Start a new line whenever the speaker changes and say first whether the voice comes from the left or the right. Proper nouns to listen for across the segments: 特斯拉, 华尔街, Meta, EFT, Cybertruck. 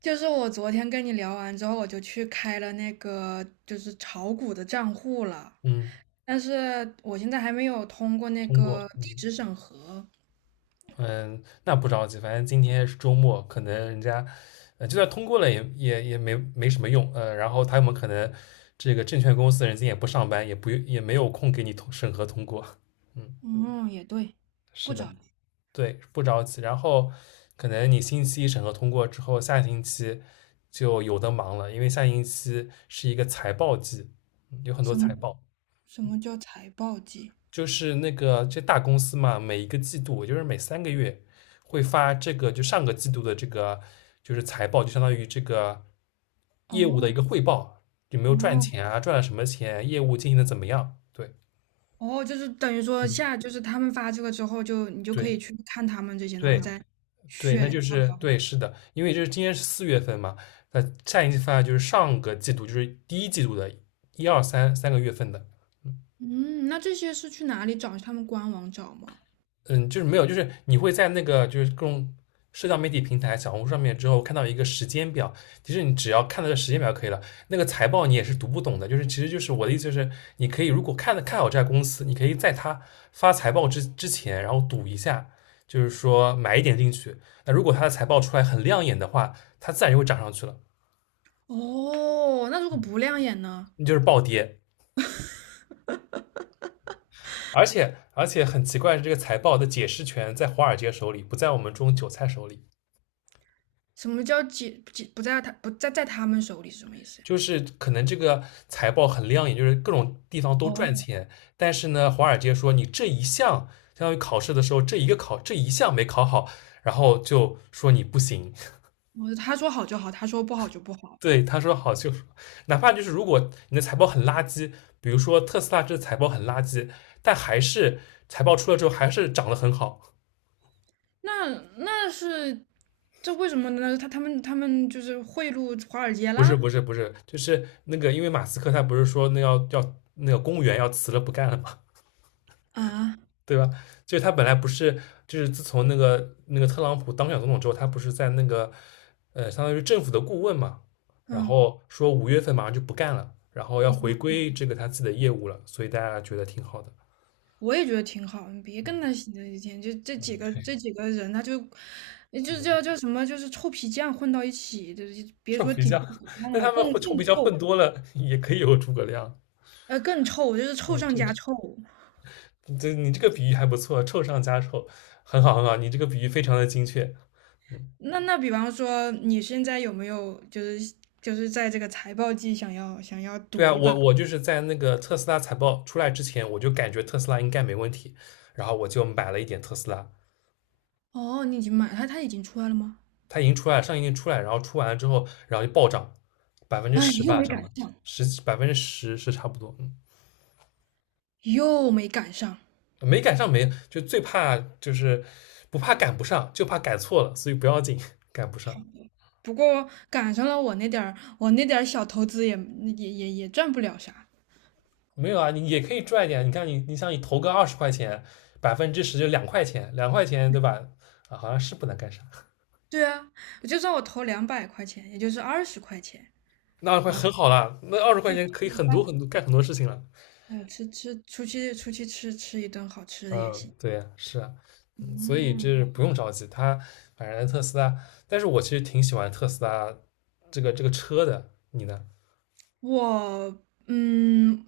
right: 就是我昨天跟你聊完之后，我就去开了那个就是炒股的账户了，
left: 嗯，
right: 但是我现在还没有通过那
left: 通过，
right: 个地
left: 嗯
right: 址审核。
left: 嗯，那不着急，反正今天是周末，可能人家，就算通过了也没什么用，然后他们可能这个证券公司的人今天也不上班，也没有空给你通审核通过，嗯，
right: 嗯，也对，
left: 是
right: 不
left: 的，
right: 着急。
left: 对，不着急，然后可能你星期一审核通过之后，下星期就有的忙了，因为下星期是一个财报季，有很多
right: 什么
left: 财
right: 嗯
left: 报，
right: 什么叫财报季？
left: 就是那个这大公司嘛，每一个季度，也就是每3个月会发这个，就上个季度的这个就是财报，就相当于这个业务的一个
right: 哦
left: 汇报，有没有赚
right: 哦
left: 钱啊，赚了什么钱，业务经营的怎么样？对，
right: 哦，就是等于说
left: 嗯，
right: 下就是他们发这个之后就，你就可
left: 对
right: 以去看他们这些，然后
left: 对
right: 再
left: 对，那
right: 选
left: 就
right: 要不
left: 是
right: 要买。
left: 对，是的，因为就是今天是4月份嘛，那下一次发就是上个季度，就是第1季度的一二三个月份的。
right: 嗯，那这些是去哪里找？他们官网找吗？
left: 嗯，就是没有，就是你会在那个就是各种社交媒体平台、小红书上面之后看到一个时间表，其实你只要看到这时间表就可以了。那个财报你也是读不懂的，就是其实就是我的意思就是，你可以如果看的看好这家公司，你可以在它发财报之前，然后赌一下，就是说买一点进去。那如果它的财报出来很亮眼的话，它自然就会涨上去了，
right: 哦，那如果不亮眼呢？
left: 你就是暴跌。而且很奇怪，的这个财报的解释权在华尔街手里，不在我们这种韭菜手里。
right: 什么叫解不在他们手里是什么意思呀？
left: 就是可能这个财报很亮眼，就是各种地方都赚
right: 哦，
left: 钱，但是呢，华尔街说你这一项，相当于考试的时候这一个考这一项没考好，然后就说你不行。
right: 我他说好就好，他说不好就不好。
left: 对，他说好就，哪怕就是如果你的财报很垃圾，比如说特斯拉这财报很垃圾，但还是财报出了之后还是涨得很好。
right: 那那为什么呢？他们就是贿赂华尔街
left: 不是
right: 啦？
left: 不是不是，就是那个，因为马斯克他不是说那要那个公务员要辞了不干了吗？
right: 啊，
left: 对吧？就是他本来不是，就是自从那个特朗普当选总统之后，他不是在那个相当于政府的顾问嘛，然
right: 嗯，
left: 后说5月份马上就不干了，然后要回归这个他自己的业务了，所以大家觉得挺好的。
right: 我也觉得挺好，你别跟他闲着一天，就这几个
left: 对
right: 这几个人，他就就叫
left: 嗯
right: 什么，就是臭皮匠混到一起，就是别
left: 臭
right: 说
left: 皮
right: 顶
left: 匠，
right: 皮 匠
left: 那
right: 了，
left: 他们
right: 更
left: 混臭
right: 更
left: 皮匠
right: 臭，
left: 混多了也可以有诸葛亮。
right: 更臭，就是
left: 嗯，
right: 臭上
left: 这
right: 加臭。
left: 这这你这个比喻还不错，臭上加臭，很好很好，你这个比喻非常的精确。嗯，
right: 那比方说，你现在有没有就是在这个财报季想要
left: 对
right: 赌
left: 啊，
right: 一把？
left: 我就是在那个特斯拉财报出来之前，我就感觉特斯拉应该没问题，然后我就买了一点特斯拉，
right: 哦，你已经买它，它已经出来了吗？
left: 它已经出来了，上一年出来，然后出完了之后，然后就暴涨，百分之
right: 哎，
left: 十
right: 又
left: 吧，
right: 没
left: 涨
right: 赶
left: 了
right: 上，
left: 百分之十是差不多，嗯，
right: 又没赶上。
left: 没赶上没就最怕就是不怕赶不上，就怕赶错了，所以不要紧，赶不上
right: 不过赶上了我那点儿小投资也赚不了啥。
left: 没有啊，你也可以赚一点，你看你想你投个二十块钱，百分之十就两块钱，两块钱对吧？啊，好像是不能干啥，
right: 对啊，就算我投两百块钱，也就是二十块钱
left: 那会
right: 啊，
left: 很好啦，那二十块
right: 可以吃
left: 钱可以
right: 顿
left: 很
right: 饭，
left: 多很多干很多事情了。
right: 哎，出去吃一顿好吃的
left: 嗯，
right: 也行。
left: 对呀，是啊，所以
right: 嗯。
left: 这不用着急，他反正特斯拉，但是我其实挺喜欢特斯拉这个车的，你呢？
right: 我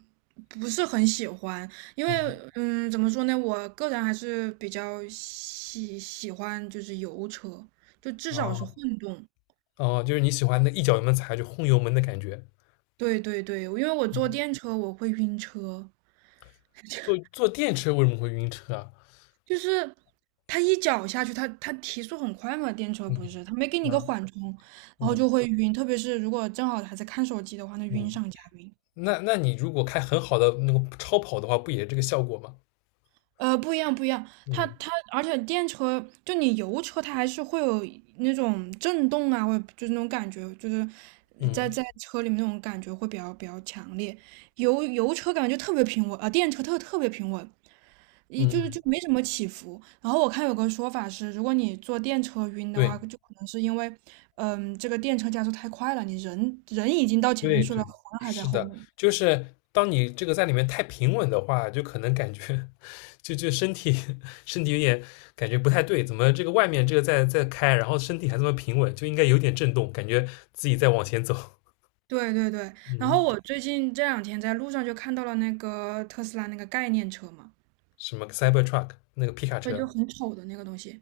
right: 不是很喜欢，因为
left: 嗯，
right: 怎么说呢，我个人还是比较喜欢就是油车，就至少是
left: 哦
right: 混动。
left: 哦，就是你喜欢那一脚油门踩下去轰油门的感觉。
right: 对对对，因为我坐
left: 嗯
right: 电车我会晕车，
left: 坐电车为什么会晕车啊？
right: 就是它一脚下去，它提速很快嘛，电车
left: 嗯
right: 不是，它没给你个
left: 嗯
right: 缓冲，然后
left: 嗯
right: 就会晕，特别是如果正好还在看手机的话，那晕
left: 嗯，
right: 上加晕。
left: 那你如果开很好的那个超跑的话，不也这个效果吗？
right: 呃，不一样，不一样。
left: 嗯
right: 而且电车就你油车，它还是会有那种震动啊，或者就是那种感觉，就是在
left: 嗯
right: 在车里面那种感觉会比较强烈。油车感觉就特别平稳啊，电车特别平稳，一
left: 嗯
right: 就是
left: 嗯，
right: 就没什么起伏。然后我看有个说法是，如果你坐电车晕的话，
left: 对。
right: 就可能是因为，嗯，这个电车加速太快了，你人已经到前面
left: 对
right: 去了，
left: 对，
right: 魂儿还在
left: 是
right: 后
left: 的，
right: 面。
left: 就是当你这个在里面太平稳的话，就可能感觉 就身体 身体有点感觉不太对，怎么这个外面这个在开，然后身体还这么平稳，就应该有点震动，感觉自己在往前走。
right: 对对对，然后
left: 嗯，
right: 我最近这两天在路上就看到了那个特斯拉那个概念车嘛，
left: 什么 Cybertruck 那个皮卡
right: 对，就
left: 车
right: 很丑的那个东西。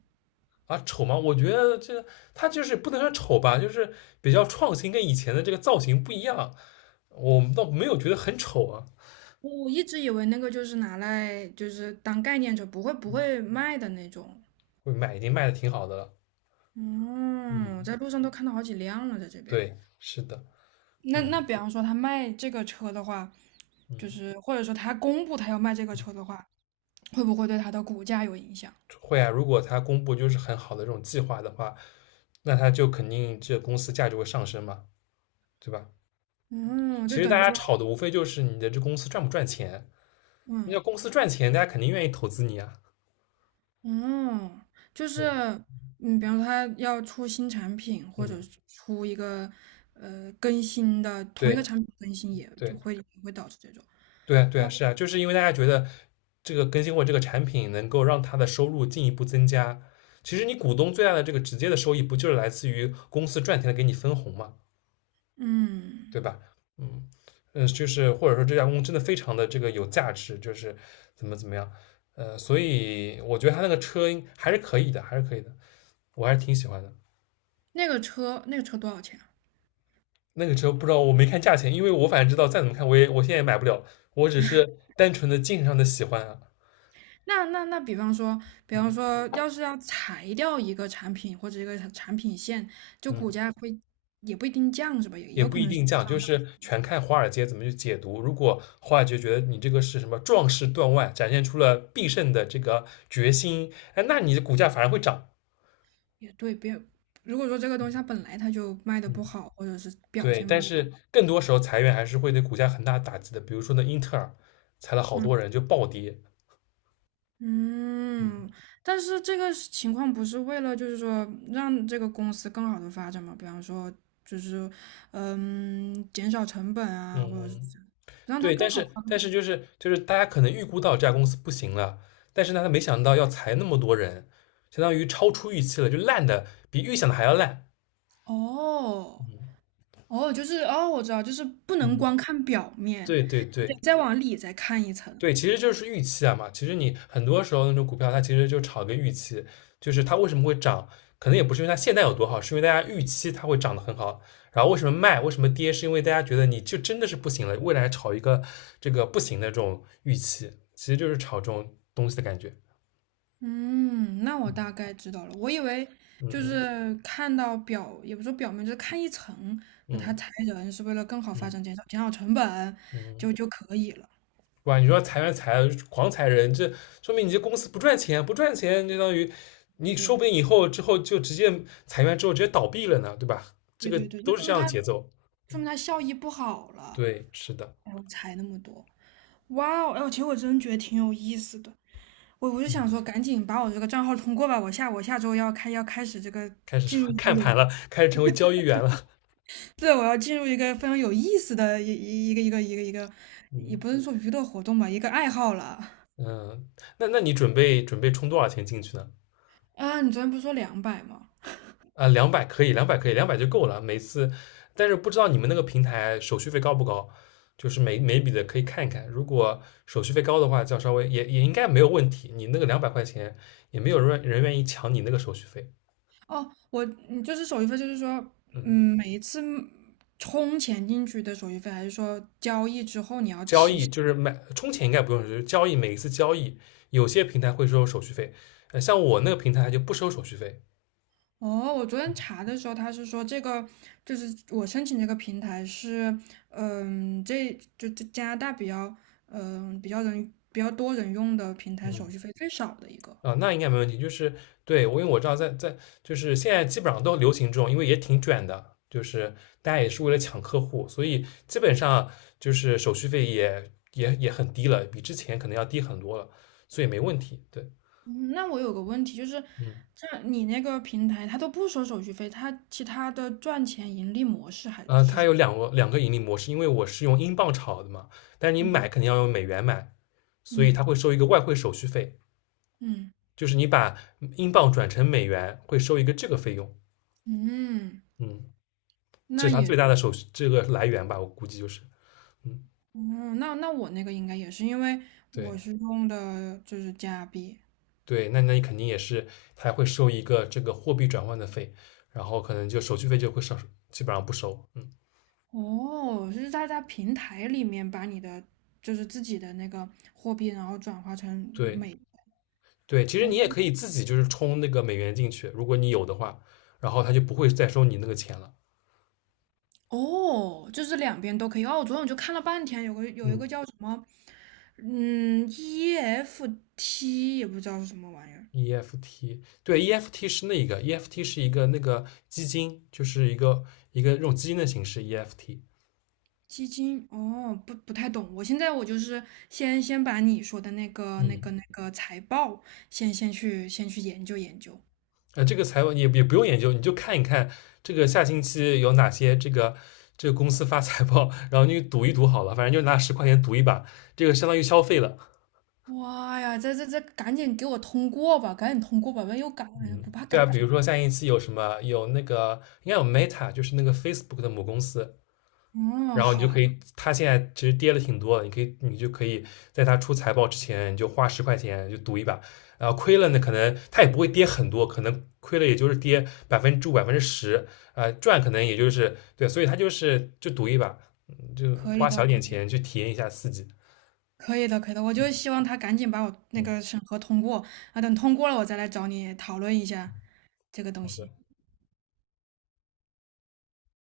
left: 啊，丑吗？我觉得这它就是不能说丑吧，就是比较创新，跟以前的这个造型不一样，我们倒没有觉得很丑啊，
right: 我一直以为那个就是拿来就是当概念车，不会卖的那种。
left: 会卖已经卖的挺好的了。嗯，
right: 嗯，我在路上都看到好几辆了，在这边。
left: 对，是的，
right: 那
left: 嗯
right: 那比方说他卖这个车的话，就
left: 嗯。
right: 是或者说他公布他要卖这个车的话，会不会对他的股价有影响？
left: 会啊，如果他公布就是很好的这种计划的话，那他就肯定这公司价值会上升嘛，对吧？
right: 嗯，
left: 其
right: 就
left: 实
right: 等
left: 大
right: 于
left: 家
right: 说，
left: 炒的无非就是你的这公司赚不赚钱，你
right: 嗯。
left: 要公司赚钱，大家肯定愿意投资你啊，
right: 嗯，就
left: 对
right: 是，
left: 吧？
right: 嗯，比方说他要出新产品，或
left: 嗯，
right: 者是出一个更新的同一
left: 对
right: 个产品更新也，就
left: 对
right: 会也会导致这种。
left: 对啊，对啊，
right: 哇，
left: 是啊，就是因为大家觉得这个更新或者这个产品能够让他的收入进一步增加。其实你股东最大的这个直接的收益，不就是来自于公司赚钱的给你分红吗？
right: 嗯，
left: 对吧？嗯嗯，就是或者说这家公司真的非常的这个有价值，就是怎么样，所以我觉得他那个车应还是可以的，还是可以的，我还是挺喜欢的。
right: 那个车多少钱啊
left: 那个车不知道我没看价钱，因为我反正知道再怎么看我现在也买不了，我只是单纯的精神上的喜欢啊，
right: 那那那，比方说，比
left: 嗯
right: 方说，要是要裁掉一个产品或者一个产品线，就
left: 嗯，
right: 股价会也不一定降是吧？也也
left: 也
right: 有
left: 不
right: 可
left: 一
right: 能是
left: 定降，就
right: 上升。
left: 是全看华尔街怎么去解读。如果华尔街觉得你这个是什么壮士断腕，展现出了必胜的这个决心，哎，那你的股价反而会涨。
right: 也对，别如果说这个东西它本来它就卖的
left: 嗯
right: 不好，或者是表
left: 对，
right: 现
left: 但
right: 不好，
left: 是更多时候裁员还是会对股价很大打击的。比如说那英特尔裁了好
right: 嗯。
left: 多人，就暴跌。嗯
right: 嗯，但是这个是情况不是为了就是说让这个公司更好的发展嘛？比方说就是嗯减少成本啊，或者是
left: 嗯，
right: 这样让它
left: 对，
right: 更
left: 但
right: 好
left: 是
right: 发
left: 但是
right: 展。
left: 就是大家可能预估到这家公司不行了，但是呢，他没想到要裁那么多人，相当于超出预期了，就烂的比预想的还要烂。
right: 哦哦，就是哦，我知道，就是不能
left: 嗯，
right: 光看表面，
left: 对对对，
right: 得再往里再看一层。
left: 对，其实就是预期啊嘛。其实你很多时候那种股票，它其实就炒个预期，就是它为什么会涨，可能也不是因为它现在有多好，是因为大家预期它会涨得很好。然后为什么卖，为什么跌，是因为大家觉得你就真的是不行了，未来炒一个这个不行的这种预期，其实就是炒这种东西的感觉。
right: 嗯，那我大概知道了。我以为
left: 嗯
right: 就
left: 嗯
right: 是看到表，也不说表面，就是看一层，就他
left: 嗯
right: 裁人是为了更好发
left: 嗯
right: 展，减少成本
left: 嗯。
right: 就就可以了。
left: 哇，你说裁员裁了狂裁人，这说明你这公司不赚钱，不赚钱就相当于
right: 对
left: 你说
right: 对
left: 不定以后之后就直接裁员之后直接倒闭了呢，对吧？这个
right: 对对，就
left: 都是
right: 说
left: 这
right: 明
left: 样的
right: 他
left: 节奏。
right: 说明他效益不好了，
left: 对，是的，
right: 然后裁那么多。哇哦，哎呦，其实我真觉得挺有意思的。我就
left: 嗯，
right: 想说，赶紧把我这个账号通过吧，我下周要开始这个
left: 开始什
right: 进入
left: 么
right: 一 个
left: 看
right: 有，
left: 盘了，开始成为交易员了，
right: 对，我要进入一个非常有意思的一个，也
left: 嗯
right: 不是说娱乐活动吧，一个爱好了。
left: 嗯，那那你准备准备充多少钱进去呢？
right: 啊，你昨天不是说两百吗？
left: 啊，两百可以，两百可以，两百就够了。每次，但是不知道你们那个平台手续费高不高？就是每笔的可以看一看，如果手续费高的话，就要稍微也应该没有问题。你那个200块也没有人愿意抢你那个手续费。
right: 哦，你就是手续费，就是说，
left: 嗯，
right: 嗯，每一次充钱进去的手续费，还是说交易之后你要
left: 交
right: 提
left: 易就是买充钱应该不用就是交易每一次交易有些平台会收手续费，像我那个平台就不收手续费。
right: 哦，我昨天查的时候，他是说这个就是我申请这个平台是，嗯，这加拿大比较，嗯，比较多人用的平台，
left: 嗯。
right: 手续费最少的一个。
left: 啊，那应该没问题。就是对我，因为我知道在就是现在基本上都流行这种，因为也挺卷的，就是大家也是为了抢客户，所以基本上就是手续费也很低了，比之前可能要低很多了，所以没问题。对，
right: 嗯，那我有个问题就是，
left: 嗯，
right: 这你那个平台，它都不收手续费，它其他的赚钱盈利模式还是
left: 它
right: 什么？
left: 有两个盈利模式，因为我是用英镑炒的嘛，但是你
right: 嗯
left: 买肯定要用美元买，所以
right: 嗯
left: 它会收一个外汇手续费，
right: 嗯
left: 就是你把英镑转成美元会收一个这个费用，
right: 嗯，
left: 嗯，这
right: 那
left: 是它
right: 也，
left: 最大的手续这个来源吧，我估计就是，嗯。
right: 嗯，那我那个应该也是，因为我
left: 对
right: 是用的就是加币。
left: 对，那那你肯定也是，他会收一个这个货币转换的费，然后可能就手续费就会少，基本上不收。嗯，
right: 哦，是在在平台里面把你的就是自己的那个货币，然后转化成
left: 对
right: 美元
left: 对，其实你也
right: 哦，
left: 可以自己就是充那个美元进去，如果你有的话，然后他就不会再收你那个钱了。
right: 哦，就是两边都可以。哦，昨天我就看了半天，有一
left: 嗯
right: 个叫什么，嗯，EFT 也不知道是什么玩意儿，
left: ，EFT 对 EFT 是那个 EFT 是一个那个基金，就是一个这种基金的形式 EFT。
right: 基金。哦，不不太懂。我现在就是先把你说的那个那个
left: 嗯。
right: 那个财报先去研究研究。
left: 这个财报你也也不用研究，你就看一看这个下星期有哪些这个这个公司发财报，然后你赌一赌好了，反正就拿十块钱赌一把，这个相当于消费了。
right: 哇呀，这，赶紧给我通过吧，赶紧通过吧，万一又赶
left: 嗯，
right: 不怕
left: 对
right: 赶
left: 啊，
right: 不
left: 比
right: 上。
left: 如说下星期有什么有那个应该有 Meta，就是那个 Facebook 的母公司，
right: 嗯，
left: 然后你
right: 好，
left: 就
right: 好
left: 可以，它现在其实跌了挺多的，你可以你就可以在它出财报之前，你就花十块钱就赌一把，然后亏了呢，可能它也不会跌很多，可能亏了也就是跌5%、百分之十，赚可能也就是对，所以它就是就赌一把，就
right: 可以
left: 花
right: 的，
left: 小
right: 可
left: 点
right: 以，
left: 钱去体验一下刺激。
right: 可以的，可以的。我就希望他赶紧把我那
left: 嗯，
right: 个审核通过啊，等通过了，我再来找你讨论一下这个东
left: 好的。
right: 西。